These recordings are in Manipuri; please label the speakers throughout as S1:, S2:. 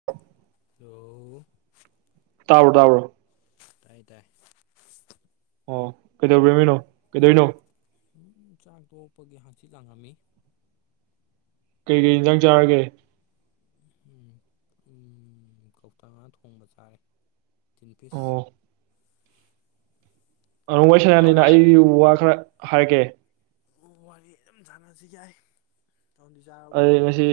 S1: [unintelligible]
S2: ꯍꯜꯂꯣ
S1: ꯇꯥꯕꯔꯣ ꯇꯥꯕꯔꯣ
S2: ꯇꯥꯏ ꯇꯥꯏ
S1: ꯑꯣ ꯀꯩꯗꯧꯔꯝꯃꯤꯅꯣ ꯀꯩꯗꯧꯅꯣ
S2: ꯁꯨꯝ ꯆꯥꯛ ꯇꯂꯄꯒꯤ ꯍꯥꯥꯡꯆꯤ ꯂꯥꯡꯉꯝꯃꯤ
S1: ꯀꯩ ꯀꯩ ꯌꯦꯟꯖꯥꯡ ꯆꯥꯔꯒꯦ
S2: ꯎꯝ ꯏꯝ ꯀꯧꯇꯥ ꯉꯥ ꯊꯣꯡꯕ ꯆꯥꯔꯦ ꯇꯤꯟ ꯐꯤꯁ
S1: ꯑꯣ ꯑꯗꯨꯝ ꯋꯥ ꯁꯅꯥꯅꯤꯅ ꯑꯩ ꯋꯥ ꯈꯔ ꯍꯥꯏꯒꯦ
S2: ꯎ ꯋꯥꯔꯤ ꯑꯗꯨꯝ ꯁꯥꯟꯅꯁꯤ ꯌꯥꯏ
S1: ꯑꯩ
S2: ꯆꯥꯔꯕꯣ
S1: ꯉꯁꯤ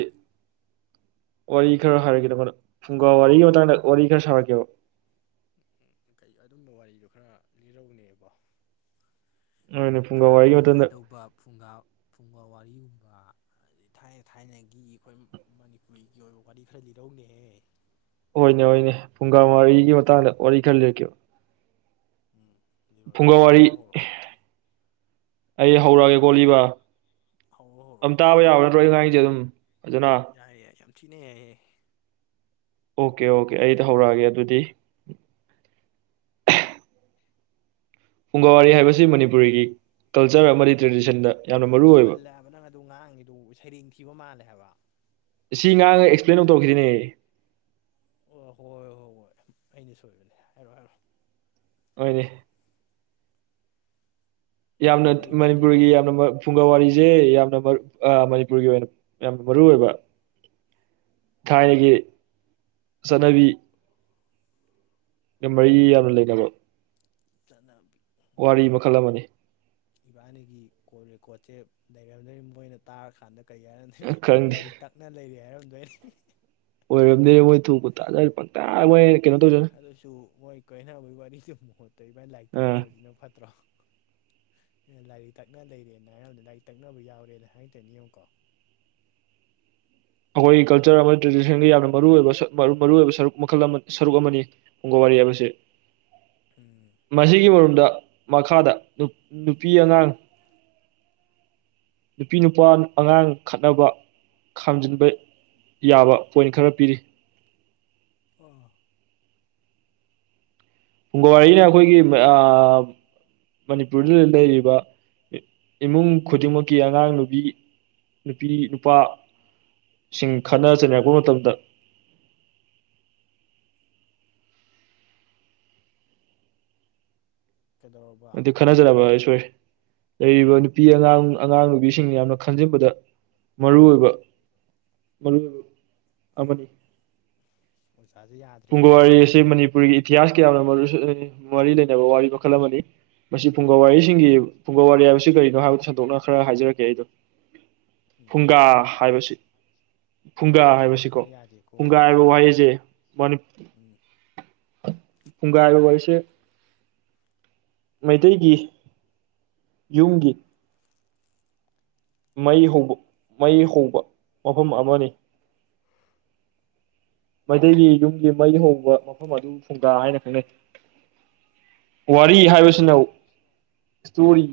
S1: ꯋꯥꯔꯤ ꯈꯔ ꯍꯥꯏꯔꯛꯒꯦꯗꯕ ꯄꯨꯡꯒꯥ ꯋꯥꯔꯤꯒꯤ ꯃꯇꯥꯡꯗ ꯋꯥꯔꯤ ꯈꯔ ꯁꯥꯔꯛꯀꯦꯕ
S2: ꯎ ꯀꯩ ꯑꯗꯨꯝꯕ ꯋꯥꯔꯤꯗꯣ ꯈꯔ ꯂꯤꯔꯛꯎꯅꯦ ꯏꯕꯣ
S1: ꯍꯣꯏꯅꯦ ꯐꯨꯡꯒꯥ
S2: ꯇꯥꯕ
S1: ꯋꯥꯔꯤꯒꯤ ꯃꯇꯥꯡꯗ
S2: ꯅꯨꯡꯉꯥꯏꯗꯧꯕ ꯐꯨꯡꯒꯥ ꯐꯨꯡꯒꯥ ꯋꯥꯔꯤꯒꯨꯝꯕ ꯊꯥꯏꯅ ꯊꯥꯏꯅꯒꯤ ꯑꯩꯈꯣꯏ ꯃꯅꯤꯄꯨꯔꯤꯒꯤ ꯑꯣꯏꯕ ꯋꯥꯔꯤ ꯈꯔ ꯂꯤꯔꯧꯅꯦꯍꯦ
S1: ꯍꯣꯏꯅꯦ ꯍꯅꯦ ꯄꯨꯡꯒꯥ ꯃꯔꯤꯒꯤ ꯃꯇꯥꯡꯗ ꯋꯥꯔꯤ ꯈꯔ ꯂꯦꯞꯀꯌꯨ
S2: ꯎꯝ ꯂꯤꯔꯣ
S1: ꯐꯨꯡꯒꯥ
S2: ꯂꯤꯔꯣ
S1: ꯋꯥꯔꯤ
S2: ꯍꯧꯔꯣ
S1: ꯑꯩ ꯍꯧꯔꯛꯑꯒꯦ ꯈꯣꯂꯤꯕ
S2: ꯍꯧꯔꯣ ꯍꯧꯔꯣ ꯍꯧꯔꯣ
S1: ꯑꯝ ꯇꯥꯕ ꯌꯥꯎꯕ ꯅꯠꯇ꯭ꯔꯣ ꯑꯩꯅꯥ ꯉꯥꯡꯉꯤꯁꯦ ꯑꯗꯨꯝ ꯐꯖꯅ
S2: ꯌꯥꯏꯌꯦ ꯌꯥꯝꯝ ꯊꯤꯅꯦ ꯌꯥꯌꯦ
S1: ꯑꯣꯀꯦ ꯑꯣꯀꯦ ꯑꯩꯗ ꯍꯧꯔꯛꯑꯒꯦ ꯑꯗꯨꯗꯤ ꯐꯨꯡꯒꯥ ꯋꯥꯔꯤ ꯍꯥꯏꯕꯁꯤ ꯃꯅꯤꯄꯨꯔꯤꯒꯤ ꯀꯜꯆꯔ ꯑꯃꯗꯤ ꯇ꯭ꯔꯦꯗꯤꯁꯟꯗ ꯌꯥꯝꯅ
S2: ꯅꯪ
S1: ꯃꯔꯨ ꯑꯣꯏꯕ
S2: ꯊꯨꯝꯕꯜꯂꯦ ꯍꯥꯏꯕ ꯅꯪ ꯑꯗꯨ ꯉꯥꯡꯉꯤꯗꯨ ꯁꯩꯔꯦꯡ ꯊꯤꯕ ꯃꯥꯜꯂꯦ ꯍꯥꯏꯕ
S1: ꯁꯤ ꯉꯥꯡꯉ ꯑꯦꯛꯁꯄ꯭ꯂꯦꯟ ꯇꯧ ꯇꯧꯈꯤꯁꯤꯅꯦ
S2: ꯑꯣ ꯍꯣꯏ ꯍꯣꯏ ꯍꯣꯏ ꯍꯣꯏ ꯑꯩꯅ ꯁꯣꯏꯕꯅꯦ ꯍꯥꯏꯔꯣ ꯍꯥꯏꯔꯣ
S1: ꯍꯣꯏꯅꯦ
S2: ꯃꯌꯥꯝ
S1: ꯌꯥꯝꯅ
S2: ꯑꯩꯈꯣꯏ ꯏꯕꯥꯅꯤꯒꯤ
S1: ꯃꯅꯤꯄꯨꯔꯒꯤ ꯌꯥꯝꯅ ꯐꯨꯡꯒꯥ ꯋꯥꯔꯤꯁꯦ ꯌꯥꯝꯅ ꯃꯅꯤꯄꯨꯔꯒꯤ ꯑꯣꯏꯅ ꯌꯥꯝꯅ ꯃꯔꯨ ꯑꯣꯏꯕ ꯊꯥꯏꯅꯒꯤ ꯆꯠꯅꯕꯤ ꯅ ꯃꯔꯤ ꯌꯥꯝꯅ ꯂꯩꯅꯕ
S2: ꯆꯅꯕꯤ
S1: ꯋꯥꯔꯤ ꯃꯈꯜ ꯑꯃꯅꯤ
S2: ꯏꯕꯥꯅꯤꯒꯤ ꯀꯣꯜ ꯔꯦꯀꯣꯔꯠꯁꯦ ꯂꯩꯔꯝꯗꯔꯤ ꯃꯣꯏꯅ ꯇꯥꯔꯀꯥꯟꯗ ꯀꯔꯤ ꯍꯥꯏꯅ
S1: ꯈꯪꯗꯦ
S2: ꯂꯥꯏꯔꯤꯛ ꯇꯛꯅ ꯂꯩꯔꯤ ꯍꯥꯏꯔꯝꯗꯣꯏꯅꯤ
S1: [unintelligible]
S2: ꯑꯦ ꯑꯗꯨꯁꯨ ꯃꯣꯏ ꯀꯥꯏꯅꯕꯒꯤ ꯋꯥꯔꯤꯗꯨ ꯃꯍꯨꯠꯇ ꯏꯕꯥꯏꯅꯤ ꯂꯥꯏꯔꯤꯛ
S1: ꯑ
S2: ꯇꯥꯛꯅꯕꯁꯤꯅ ꯐꯠꯇ꯭ꯔꯣ ꯂꯥꯏꯔꯤꯛ ꯇꯥꯛꯅ ꯂꯩꯔꯦꯅ ꯍꯥꯏꯔꯕꯗ ꯂꯥꯏꯔꯤꯛ ꯇꯥꯛꯅꯕ ꯌꯥꯎꯔꯦꯅ ꯍꯥꯏꯔꯛꯇꯣꯏꯅꯤ ꯌꯦꯡꯉꯨꯀꯣ
S1: ꯑꯩꯈꯣꯏꯒꯤ ꯀꯜꯆꯔ ꯑꯃꯗꯤ ꯇ꯭ꯔꯦꯗꯤꯁꯟꯒꯤ ꯌꯥꯝꯅ ꯃꯔꯨꯑꯣ ꯑꯣꯏꯕ ꯃꯔꯨꯑꯣꯏꯕ ꯁꯔꯨꯛ ꯃꯈꯜ ꯁꯔꯨꯛ ꯑꯃꯅꯤ ꯐꯨꯡꯒꯥ ꯋꯥꯔꯤ ꯍꯥꯏꯕꯁꯤ
S2: ꯎꯝ
S1: ꯃꯁꯤꯒꯤ ꯃꯔꯨꯝꯗ ꯃꯈꯥꯗ ꯅꯨꯄꯤ ꯑꯉꯥꯡ ꯅꯨꯄꯤ ꯅꯨꯄꯥ ꯑꯉꯥꯡ ꯈꯠꯅꯕ ꯈꯥꯝꯖꯤꯟꯕ ꯌꯥꯕ ꯄꯣꯏꯟ ꯈꯔ ꯄꯤꯔꯤ
S2: ꯑꯥ
S1: ꯐꯨꯡꯒ ꯋꯥꯔꯤꯅ ꯑꯩꯈꯣꯏꯒꯤ ꯃꯅꯤꯄꯨꯔꯗꯨꯗ ꯂꯩꯔꯤꯕ ꯏꯃꯨꯡ ꯈꯨꯗꯤꯡꯃꯛꯀꯤ ꯑꯉꯥꯡ ꯅꯨꯕꯤ ꯅꯨꯄꯤ ꯅꯨꯄꯥ ꯁꯤꯡ ꯈꯠꯅ ꯆꯩꯅꯔꯛꯄ ꯃꯇꯝꯗ
S2: ꯀꯩꯗꯧꯔꯕ
S1: ꯈꯠꯟ ꯆꯩꯅꯕꯥꯌꯦ ꯁꯣꯏ ꯂꯩꯔꯤꯕ ꯅꯨꯄꯤ ꯑꯉꯥꯡ ꯑꯉꯥꯡ ꯅꯨꯕꯤꯁꯤꯡꯅ ꯌꯥꯝꯅ ꯈꯟꯖꯤꯟꯕꯗ ꯃꯔꯨ ꯑꯣꯏꯕ ꯃꯔꯨ ꯃꯔ ꯑꯃꯅꯤ
S2: ꯃꯨꯁꯥꯖꯦ ꯌꯥꯗ
S1: ꯐꯨꯡꯒ ꯋꯥꯔꯤ ꯑꯁꯤ ꯃꯅꯤꯄꯨꯔꯒꯤ ꯏꯇꯤꯍꯥꯁꯀ ꯌꯥꯝꯅ ꯃꯔꯤ ꯂꯩꯅꯕ ꯋꯥꯔꯤ ꯃꯈꯜ ꯑꯃꯅꯤ ꯃꯁꯤ ꯐꯨꯡꯒꯥ ꯋꯥꯔꯤꯁꯤꯡꯒꯤ ꯐꯨꯡꯒꯥ ꯋꯥꯔꯤ ꯍꯥꯏꯕꯁꯤ ꯀꯔꯤꯅꯣ ꯍꯥꯏꯕꯗꯨ ꯁꯟꯗꯣꯛꯅ ꯈꯔ ꯍꯥꯏꯖꯔꯛꯀꯦ ꯑꯩꯗꯣ ꯐꯨꯡꯒꯥ
S2: ꯎꯝ ꯑꯣꯖꯥꯁꯦ
S1: ꯍꯥꯏꯕꯁꯤ ꯐꯨꯡꯒꯥ
S2: ꯑꯣꯖꯥꯁꯦ
S1: ꯍꯥꯏꯕꯁꯤꯀꯣ
S2: ꯈꯔ ꯌꯥꯗꯦꯀꯣ
S1: ꯐꯨꯡꯒꯥ ꯋꯥꯍꯩꯁꯦ ꯃꯅꯤ
S2: ꯄꯨꯅ
S1: ꯐꯨꯡꯒꯥ ꯍꯥꯏꯕ ꯋꯥꯔꯤꯁꯦ ꯃꯩꯇꯩꯒꯤ ꯌꯨꯝꯒꯤ ꯃꯩ ꯍꯧꯕ ꯃꯩ ꯍꯧꯕ ꯃꯐꯝ ꯑꯃꯅꯤ ꯃꯩꯇꯩꯒꯤ ꯌꯨꯝꯒꯤ ꯃꯩ ꯍꯧꯕ ꯃꯐꯝ ꯑꯗꯨ ꯐꯨꯡꯗꯥ ꯍꯥꯏꯅ ꯈꯪꯅꯩ ꯋꯥꯔꯤ ꯍꯥꯏꯕꯁꯤꯅ ꯏꯁꯇꯣꯔꯤ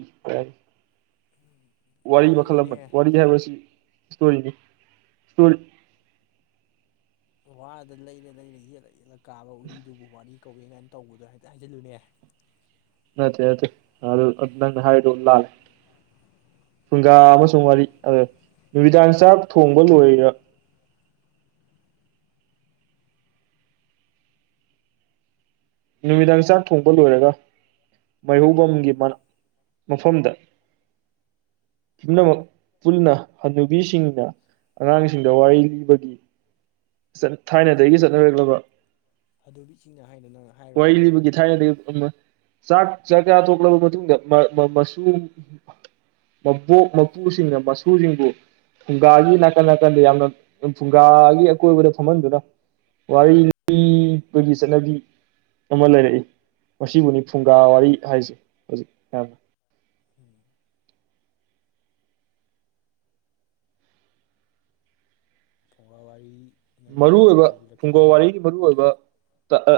S1: ꯋꯥꯔꯤ ꯃꯈꯜ ꯑꯃꯅꯤ
S2: ꯍꯥꯏꯖꯤꯜꯂꯨꯅꯦ
S1: ꯋꯥꯔꯤ ꯍꯥꯏꯕꯁꯤ ꯏꯁꯇꯣꯔꯤꯅꯤ ꯏꯁꯇꯣ
S2: ꯋꯥꯗ ꯂꯩꯔꯦ ꯂꯩꯔꯦ ꯌꯦꯠꯂ ꯌꯦꯠꯂ ꯀꯥꯕ ꯎꯔꯤꯗꯨꯕꯨ ꯋꯥꯔꯤ ꯀꯧꯋꯦ ꯀꯥꯏꯅ ꯇꯧꯕꯗꯣ ꯍꯥꯏꯐꯦ ꯍꯥꯏꯖꯤꯜꯂꯨꯅꯦ
S1: ꯅꯠꯇꯦ ꯅꯠꯇꯦ ꯑꯗꯨ ꯅꯡꯅ ꯍꯥꯏꯔꯤꯗꯨ ꯂꯥꯟꯂꯤ ꯐꯨꯪꯒꯥ ꯑꯃꯁꯨꯡ ꯋꯥꯔꯤ ꯑ ꯅꯨꯃꯤꯗꯥꯡ ꯆꯥꯛ ꯊꯣꯡꯕ ꯂꯣꯏꯔ ꯅꯨꯃꯤꯗꯥꯡ ꯆꯥꯛ ꯊꯣꯡꯕ ꯂꯣꯏꯔꯒ ꯃꯩꯍꯧꯕꯝꯒꯤ
S2: ꯎꯝ
S1: ꯃ ꯃꯐꯝꯗ ꯄꯨꯝꯅꯃꯛ ꯄꯨꯟꯅ ꯍꯅꯨꯕꯤꯁꯤꯡꯗ ꯑꯉꯥꯡꯁꯤꯡꯗ ꯋꯥꯔꯤ ꯂꯤꯕꯒꯤ ꯆꯠ ꯊꯥꯏꯅꯗꯒꯤ ꯆꯠꯅꯔꯛꯂꯕ
S2: ꯍꯥꯗꯣꯕꯤ ꯆꯤꯡꯅ ꯍꯥꯏꯅꯣ ꯅꯪ
S1: ꯋꯥꯔꯤ
S2: ꯍꯥꯏꯔꯨꯔꯅꯦ
S1: ꯂꯤꯕꯒꯤ ꯊꯥꯏꯅꯗꯤ ꯑꯃ ꯆꯥꯛ ꯆꯥꯛꯆꯥ ꯇꯣꯛꯂꯕ ꯃꯇꯨꯡꯗ ꯃ ꯃ ꯃꯁꯨ ꯃꯕꯣꯛ ꯃꯄꯨꯁꯤꯡꯅ ꯃꯁꯨꯁꯤꯡꯕꯨ ꯐꯨꯡꯒꯥꯒꯤ ꯅꯥꯀꯟ ꯅꯥꯀꯟꯗ ꯏꯌꯥꯝꯅ ꯐꯨꯡꯒꯥꯒꯤ ꯑꯀꯣꯏꯕꯗ ꯐꯝꯍꯟꯗꯨꯅ ꯋꯥꯔꯤ ꯂꯤꯕꯒꯤ ꯆꯠꯅꯕꯤ ꯑꯃ ꯂꯩꯔꯛꯏ ꯃꯁꯤꯕꯨꯅꯤ ꯐꯨꯡꯒꯥ ꯋꯥꯔꯤ ꯍꯥꯏꯁꯦ ꯍꯧꯖꯤꯛ ꯌꯥꯝꯅ
S2: ꯎꯝ ꯑꯣ ꯑꯩ
S1: ꯃꯔꯨ ꯑꯣꯏꯕ ꯐꯨꯡꯒꯧ ꯋꯥꯔꯤꯒꯤ ꯃꯔꯨꯑꯣꯏꯕ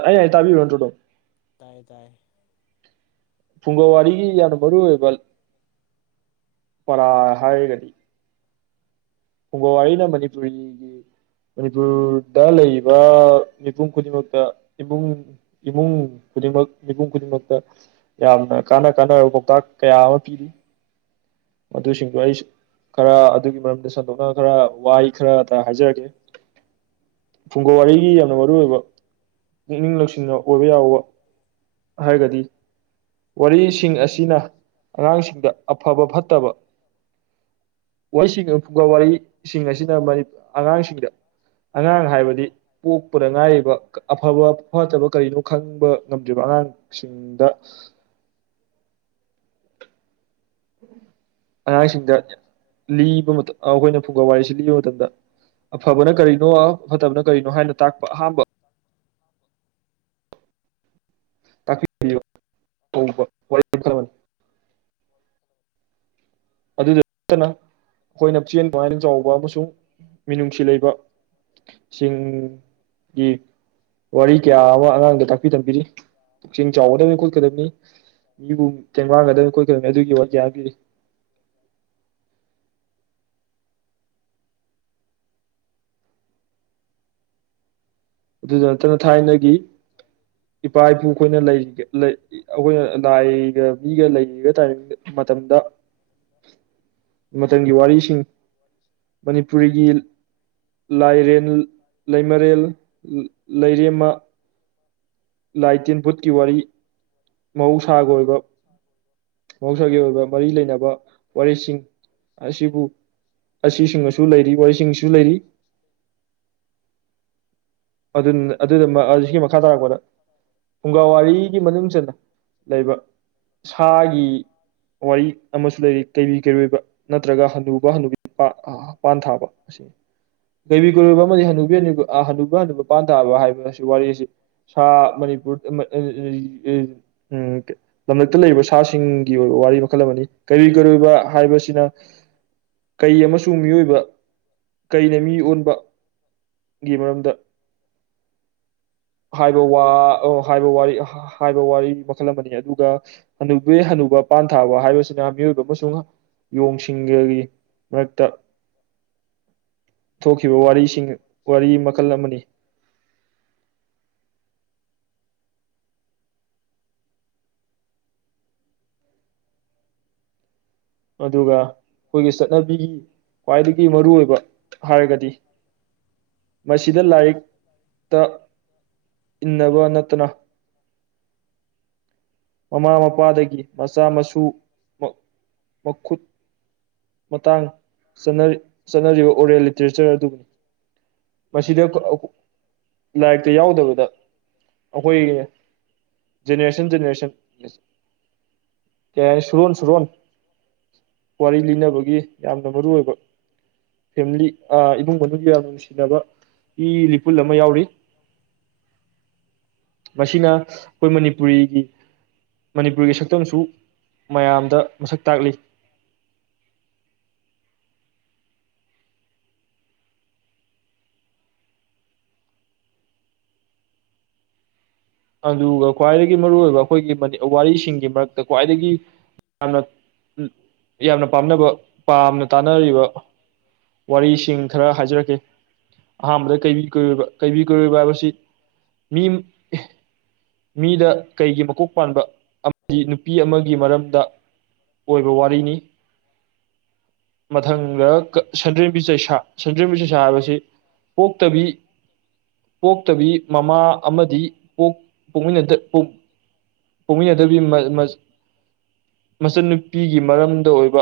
S1: ꯑꯩꯅ ꯍꯥꯏ ꯇꯥꯕꯤꯕ ꯅꯠꯇ꯭ꯔꯣꯗꯨꯝ
S2: ꯇꯥꯏꯌꯦ ꯇꯥꯏ
S1: ꯐꯨꯡꯒ ꯋꯥꯔꯤꯒꯤ ꯌꯥꯝꯅ ꯃꯔꯨ ꯑꯣꯏꯕ ꯄꯔꯥ ꯍꯥꯏꯔꯒꯗꯤ ꯐꯨꯡꯒ ꯋꯥꯔꯤꯅ ꯃꯅꯤꯄꯨꯔꯤꯒꯤ ꯃꯅꯤꯄꯨꯔꯗ ꯂꯩꯔꯤꯕ ꯃꯤꯄꯨꯝ ꯈꯨꯗꯤꯡꯃꯛꯇ ꯏꯃꯨꯡ ꯏꯃꯨꯡ ꯈꯨꯗꯤꯡꯃꯛ ꯃꯤꯄꯨꯝ ꯈꯨꯗꯤꯡꯃꯛꯇ ꯌꯥꯝꯅ ꯀꯥꯟꯅ ꯀꯥꯟꯅꯔꯕ ꯄꯥꯎꯇꯥꯛ ꯀꯌꯥ ꯑꯃ ꯄꯤꯔꯤ ꯑꯗꯨꯁꯤꯡꯗꯣ ꯑꯩ ꯈꯔ ꯑꯗꯨꯒꯤ ꯃꯔꯝꯗ ꯁꯟ ꯗꫭꯛꯅ ꯈꯔ ꯋꯥꯍꯩ ꯈꯔꯇ ꯍꯥꯏꯖꯔꯛꯀꯦ ꯐꯨꯡꯒ ꯋꯥꯔꯤꯒꯤ ꯌꯥꯝꯅ ꯃꯔꯨ ꯑꯣꯏꯕ ꯄꯨꯛꯅꯤꯡ ꯂꯧꯁꯤꯡꯅ ꯑꯣꯏꯕ ꯌꯥꯎꯕ ꯍꯥꯏꯒꯗꯤ ꯋꯥꯔꯤꯁꯤꯡ ꯑꯁꯤꯅ ꯑꯉꯥꯡꯁꯤꯡꯗ ꯑꯐꯕ ꯐꯠꯇꯕ ꯋꯥꯔꯤꯁꯤꯡ ꯐꯨꯡꯒꯥ ꯋꯥꯔꯤꯁꯤꯡ ꯑꯁꯤꯅ ꯑꯉꯥꯡꯁꯤꯡꯗ ꯑꯉꯥꯡ ꯍꯥꯏꯕꯗꯤ ꯄꯣꯛꯄꯗ ꯉꯥꯏꯔꯤꯕ ꯑꯐꯕ ꯐꯠꯇꯕ ꯀꯔꯤꯅꯣ ꯈꯪꯕ ꯉꯝꯗ꯭ꯔꯤꯕ ꯑꯉꯥꯡ [unintelligible] ꯑꯉꯥꯡꯁꯤꯡꯗ ꯂꯤꯕ ꯑꯩꯈꯣꯏꯅ ꯐꯨꯡꯒꯥ ꯋꯥꯔꯤꯁꯤ ꯂꯤꯕ ꯃꯇꯝꯗ ꯑꯐꯕꯅ ꯀꯔꯤꯅꯣ ꯐꯠꯇꯕꯅ ꯀꯔꯤꯅꯣ ꯍꯥꯏꯅ ꯇꯥꯛꯄ ꯑꯍꯥꯟꯕ ꯇꯥꯛꯄꯤ [unintelligible] ꯑꯗꯨꯗ ꯅꯠꯇꯅ ꯑꯩꯈꯣꯏꯅ ꯆꯦꯟ ꯅꯨꯡꯉꯥꯏꯅ ꯆꯥꯎꯕ ꯑꯃꯁꯨꯡ ꯃꯤꯅꯨꯡꯁꯤ ꯂꯩꯕ ꯁꯤꯡꯒꯤ ꯋꯥꯔꯤ ꯀꯌꯥ ꯑꯃ ꯑꯉꯥꯡꯗ ꯇꯥꯛꯄꯤ ꯇꯝꯕꯤꯔꯤ ꯄꯨꯛꯆꯤꯡ ꯆꯥꯎꯒꯗꯕꯅꯤ ꯈꯣꯠꯀꯗꯕꯅꯤ ꯃꯤꯕꯨ ꯇꯦꯡꯕꯥꯡꯒꯗꯕꯅꯤ ꯈꯣꯠꯀꯗꯕꯅꯤ ꯑꯗꯨꯒꯤ [unintelligible] ꯑꯗꯨꯗ ꯅꯠꯇꯅ ꯊꯥꯏꯅꯒꯤ ꯏꯄꯥ ꯏꯄꯨ ꯑꯩꯈꯣꯏꯅ ꯂꯩꯔꯤ ꯂ ꯑꯩꯈꯣꯏꯅ ꯂꯥꯏꯒ ꯃꯤꯒ ꯂꯩꯒ ꯇꯥꯏꯔꯤ ꯃꯇꯝꯗ
S2: ꯃꯇꯝꯗ
S1: ꯃꯇꯝꯊꯒꯤ ꯋꯥꯔꯤꯁꯤꯡ
S2: [unintelligible]
S1: ꯃꯅꯤꯄꯨꯔꯤꯒꯤ ꯂꯥꯏꯔꯦꯟ ꯂꯩꯃꯔꯦꯜ ꯂꯩꯔꯦꯝꯃ ꯂꯥꯏꯇꯤꯟ ꯕꯨꯠꯀꯤ ꯋꯥꯔꯤ ꯃꯍꯧꯁꯥꯒ ꯑꯣꯏꯕ
S2: [unintelligible]
S1: ꯃꯍꯧꯁꯥꯒꯤ ꯑꯣꯏꯕ ꯃꯔꯤ ꯂꯩꯅꯕ ꯋꯥꯔꯤꯁꯤꯡ ꯑꯁꯤꯕꯨ ꯑꯁꯤꯁꯤꯡꯁꯨ ꯂꯩꯔꯤ ꯋꯥꯔꯤꯩꯁꯤꯡꯁꯨ ꯂꯩꯔꯤ ꯑꯗꯨ ꯑꯗꯨꯗ ꯁꯤꯒꯤ ꯃꯈꯥ ꯇꯥꯔꯛꯄꯗ ꯐꯨꯡꯒꯥ ꯋꯥꯔꯤꯒꯤ ꯃꯅꯨꯡ ꯆꯟꯅ ꯂꯩꯕ ꯁꯥꯒꯤ ꯋꯥꯔꯤ ꯑꯃꯁꯨ ꯂꯩꯔꯤ ꯀꯩꯕꯤ ꯀꯩꯔꯣꯏꯕ ꯅꯠꯇ꯭ꯔꯒ ꯍꯟꯗꯨꯕ ꯍꯟꯗꯨꯕꯤ ꯄꯥꯟ ꯊꯥꯕ ꯑꯁꯤꯅꯤ ꯂꯩꯩꯕꯤ ꯀꯣꯏꯔꯣꯏꯕ ꯑꯃꯗꯤ ꯍꯅꯨꯕꯤ ꯑ ꯍꯅꯨ ꯏꯗꯨ ꯄꯥꯟꯊꯥꯕ ꯍꯥꯏꯕ ꯋꯥꯔꯤ ꯑꯁꯤ ꯁꯥ ꯃꯅꯤꯄꯨꯔ ꯎꯝꯦ ꯂꯝꯂꯛꯇ ꯂꯩꯕ ꯁꯥꯁꯤꯡꯒꯤ ꯑꯣꯏꯕ ꯋꯥꯔꯤ ꯃꯈꯜ ꯑꯃꯅꯤ ꯀꯔꯤ ꯀꯔꯣꯏꯕ ꯍꯥꯏꯕꯁꯤꯅ ꯀꯩ ꯑꯃꯁꯨꯡ ꯃꯤꯑꯣꯏꯕ ꯀꯩꯅ ꯃꯤ ꯑꯣꯟꯕ ꯒꯤ ꯃꯔꯝꯗ ꯍꯥꯏꯕ ꯋꯥ ꯍꯥꯏꯕ ꯋꯥꯔꯤ ꯍꯥꯏꯕ ꯋꯥꯔꯤ ꯃꯈꯜꯂꯝ ꯑꯃꯅꯤ ꯑꯗꯨꯒ ꯍꯅꯨꯕ ꯍꯅꯨꯕ ꯄꯥꯟ ꯊꯥꯕ ꯍꯥꯏꯕꯁꯤꯅ ꯃꯤꯑꯣꯏꯕ ꯑꯃꯁꯨꯡ ꯌꯣꯡꯁꯤꯡꯒꯤꯒꯒꯤ ꯃꯔꯛꯇ ꯊꯣꯛꯈꯤꯕ ꯋꯥꯔꯤꯁꯤꯡ ꯋꯥꯔꯤ ꯃꯈꯜ ꯑꯃꯅꯤ ꯑꯗꯨꯒ ꯑꯩꯈꯣꯏꯒꯤ ꯆꯠꯅꯕꯤꯒꯤ ꯈ꯭ꯋꯥꯏꯗꯒꯤ ꯃꯔꯨꯏꯕ ꯍꯥꯏꯔꯒꯗꯤ ꯃꯁꯤꯗ ꯂꯥꯏꯔꯤꯛꯇ ꯏꯟꯅꯕ ꯅꯠꯇꯅ ꯃꯃꯥ ꯃꯄꯥꯗꯒꯤ ꯃꯆꯥ ꯃꯁꯨ ꯃꯈꯨꯠ ꯃꯇꯥꯡ ꯆꯅ ꯆꯠꯅꯔꯤꯕ ꯑꯣꯔꯦꯜ ꯂꯤꯇꯔꯦꯆꯔ ꯑꯗꯨꯕꯨꯅꯤ ꯃꯁꯤ ꯁꯤꯗ ꯂꯥꯏꯔꯤꯛꯇ ꯌꯥꯎꯗꯕꯗ ꯑꯩꯈꯣꯏꯒꯤ ꯖꯦꯅꯦꯔꯦꯁꯟ ꯖꯦꯅꯦꯔꯦꯁꯟ ꯀ ꯁꯔꯨꯟ ꯁꯔꯨꯣꯟ ꯋꯥꯔꯤ ꯂꯤꯅꯕꯒꯤ ꯌꯥꯝꯅ ꯃꯔꯨ ꯑꯣꯏꯕ ꯐꯦꯃꯤꯂꯤ ꯏꯃꯨꯡ ꯃꯅꯨꯡꯒꯤ ꯌꯥꯝ ꯅꯨꯡꯁꯤꯅꯕ ꯏ ꯂꯤꯄꯨꯜ ꯑꯃ ꯌꯥꯎꯔꯤ ꯃꯁꯤꯅ ꯑꯩꯈꯣꯏ ꯃꯅꯤꯄꯨꯔꯤꯒꯤ ꯃꯅꯤꯄꯨꯔꯒꯤ ꯁꯛꯇꯝꯁꯨ ꯃꯌꯥꯝꯗ ꯃꯁꯛ ꯇꯥꯛꯂꯤ ꯑꯗꯨꯒ ꯈ꯭ꯋꯥꯏꯗꯒꯤ ꯃꯔꯨꯑꯣꯏꯕ ꯑꯩꯈꯣꯏꯒꯤ ꯋꯥꯔꯤꯁꯤꯡꯒꯤ ꯃꯔꯛꯇ ꯈ꯭ꯋꯥꯏꯗꯒꯤ ꯌꯥꯝꯅ ꯌꯥꯝꯅ ꯄꯥꯝꯅꯕ ꯄꯥꯝꯅ ꯇꯥꯅꯔꯤꯕ
S2: ꯇꯥꯅꯔꯤꯕ꯭ꯔꯣ
S1: ꯋꯥꯔꯤꯁꯤꯡ ꯈꯔ ꯍꯥꯏꯖꯔꯛꯀꯦ ꯑꯍꯥꯟꯕꯗ ꯀꯩꯕꯤ ꯀꯣꯏꯔꯣꯏꯕ ꯀꯩꯕꯤ ꯀꯣꯏꯔꯣꯏꯕ ꯍꯥꯏꯕꯁꯤ ꯃꯤ ꯃꯤꯗ ꯀꯩꯒꯤ ꯃꯀꯣꯛ ꯄꯥꯟꯕ ꯑꯃꯗꯤ ꯅꯨꯄꯤ ꯑꯃꯒꯤ ꯃꯔꯝꯗ ꯑꯣꯏꯕ ꯋꯥꯔꯤꯅꯤ ꯃꯊꯪꯗ ꯁꯟꯗ꯭ꯔꯦꯝꯕꯤ ꯆꯩꯁꯥ ꯁꯟꯗ꯭ꯔꯕꯤꯁꯤ ꯁꯥꯕꯁꯤ ꯄꯣꯛꯇꯕꯤ ꯄꯣꯛꯇꯕꯤ ꯃꯃꯥ ꯑꯃꯗꯤ ꯗ ꯄꯣꯛꯃꯤꯟꯅꯗꯕꯤ ꯃꯆꯟꯅꯨꯄꯤꯒꯤ ꯃꯔꯝꯗ ꯑꯣꯏꯕ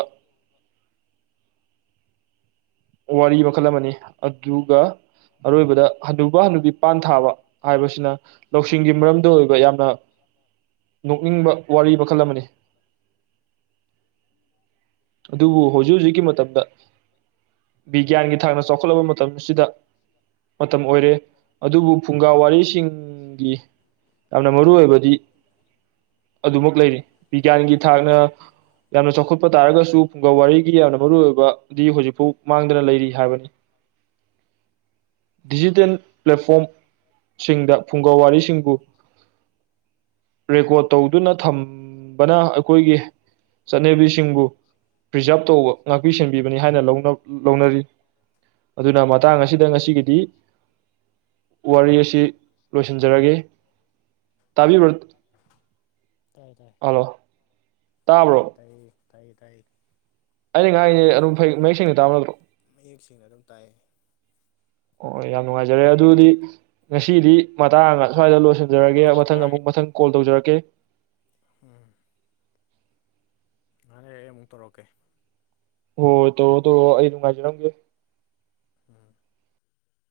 S1: ꯋꯥꯔꯤ ꯃꯈꯜ ꯑꯃꯅꯤ ꯑꯗꯨꯒ ꯑꯔꯣꯏꯕꯗ ꯍꯟꯗꯨꯕ ꯍꯟꯗꯨꯕꯤ ꯄꯥꯟ ꯊꯥꯕ ꯍꯥꯏꯕꯁꯤꯅ ꯂꯧꯁꯤꯡꯒꯤ ꯃꯔꯝꯗ ꯑꯣꯏꯕ ꯌꯥꯝꯅ ꯅꯣꯛꯅꯤꯡꯕ ꯋꯥꯔꯤ ꯃꯈꯜ ꯑꯃꯅꯤ ꯑꯗꯨꯕꯨ ꯍꯧꯖꯤꯛ ꯍꯧꯖꯤꯛꯀꯤ ꯃꯇꯝꯗ ꯕꯤꯒ꯭ꯌꯥꯟꯒꯤ ꯊꯥꯛꯅ ꯆꯥꯎꯈꯠꯂꯕ ꯃꯇꯝꯁꯤꯗ ꯃꯇꯝ ꯑꯣꯏꯔꯦ ꯑꯗꯨꯕꯨ ꯐꯨꯡꯒꯥ ꯋꯥꯔꯤ ꯆꯤꯡꯒꯤ ꯌꯥꯝꯅ ꯃꯔꯨ ꯑꯣꯏꯕꯗꯤ ꯑꯗꯨꯃꯛ ꯂꯩꯔꯤ ꯕꯤꯒ꯭ꯌꯥꯟꯒꯤ ꯊꯥꯛꯅ ꯌꯥꯝꯅ ꯆꯥꯎꯈꯠꯄ ꯇꯥꯔꯒꯁꯨ ꯐꯨꯡꯒꯥ ꯋꯥꯔꯤ ꯒꯤ ꯌꯥꯝꯅ ꯃꯔꯨ ꯑꯣꯏꯕ ꯗꯤ ꯍꯧꯖꯤꯛꯐꯥꯎ ꯃꯥꯡꯗꯅ ꯂꯩꯔꯤ ꯍꯥꯏꯕꯅꯤ ꯗꯤꯖꯤꯇꯦꯜ ꯄ꯭ꯂꯦꯠꯐꯣꯝ ꯁꯤꯡꯗ ꯐꯨꯡꯒꯥ ꯋꯥꯔꯤꯁꯤꯡꯕꯨ ꯔꯦꯀꯣꯔꯠ ꯇꯧꯗꯨꯅ ꯊꯝꯕꯅ ꯑꯩꯈꯣꯏꯒꯤ ꯆꯠꯅꯕꯤꯁꯤꯡꯕꯨ ꯄ꯭ꯔꯤꯖꯥꯕ ꯇꯧꯕ ꯉꯥꯛꯄꯤ ꯁꯦꯟꯕꯤꯕꯅꯤ ꯍꯥꯏꯅ ꯂꯧꯅ ꯂꯧꯅꯔꯤ ꯑꯗꯨꯅ ꯃꯇꯥꯡ ꯑꯁꯤꯗ ꯉꯁꯤꯒꯤꯗꯤ ꯋꯥꯔꯤ ꯑꯁꯤ ꯂꯣꯏꯁꯤꯟ ꯖꯔꯒꯦ ꯇꯥꯕꯤꯕꯔ
S2: ꯇꯥꯏꯌꯦ ꯇꯥꯏ
S1: ꯇꯥꯕ꯭ꯔꯣ
S2: ꯇꯥꯏꯌꯦ ꯇꯥꯏꯌꯦ ꯇꯥꯏꯌꯦ ꯇꯥꯏꯌꯦ
S1: ꯑꯩꯅ ꯉꯥꯡꯉꯦ ꯑꯗꯨꯝꯩ ꯃꯌꯦꯛ ꯁꯦꯡꯅ ꯇꯥꯕ ꯅꯠꯇ꯭ꯔꯣ
S2: ꯃꯌꯦꯛ ꯁꯦꯡꯅ ꯑꯗꯨꯝ ꯇꯥꯏꯑꯦ
S1: ꯑꯣ ꯌꯥꯝ ꯅꯨꯡꯉꯥꯏꯖꯔꯦ ꯑꯗꯨꯗꯤ ꯉꯁꯤꯗꯤ ꯃꯇꯥꯡ ꯑꯃ ꯁ꯭ꯋꯥꯏꯗ ꯂꯣꯏꯁꯤꯟ ꯊꯝꯖꯔꯒꯦ ꯃꯊꯪ ꯑꯃꯨꯛ ꯃꯊꯪ ꯀꯣꯜ ꯇꯧꯖꯔꯛꯀꯦ
S2: ꯎꯝ ꯉꯥꯏꯍꯛ ꯂꯩꯔꯥ ꯑꯩ ꯑꯃꯨꯛ ꯇꯧꯔꯛꯀꯦ
S1: ꯍꯣꯏꯣ ꯑꯩ ꯑꯗꯨꯅꯨꯡ ꯉꯥꯏꯖꯔꯧꯦ
S2: ꯎꯝ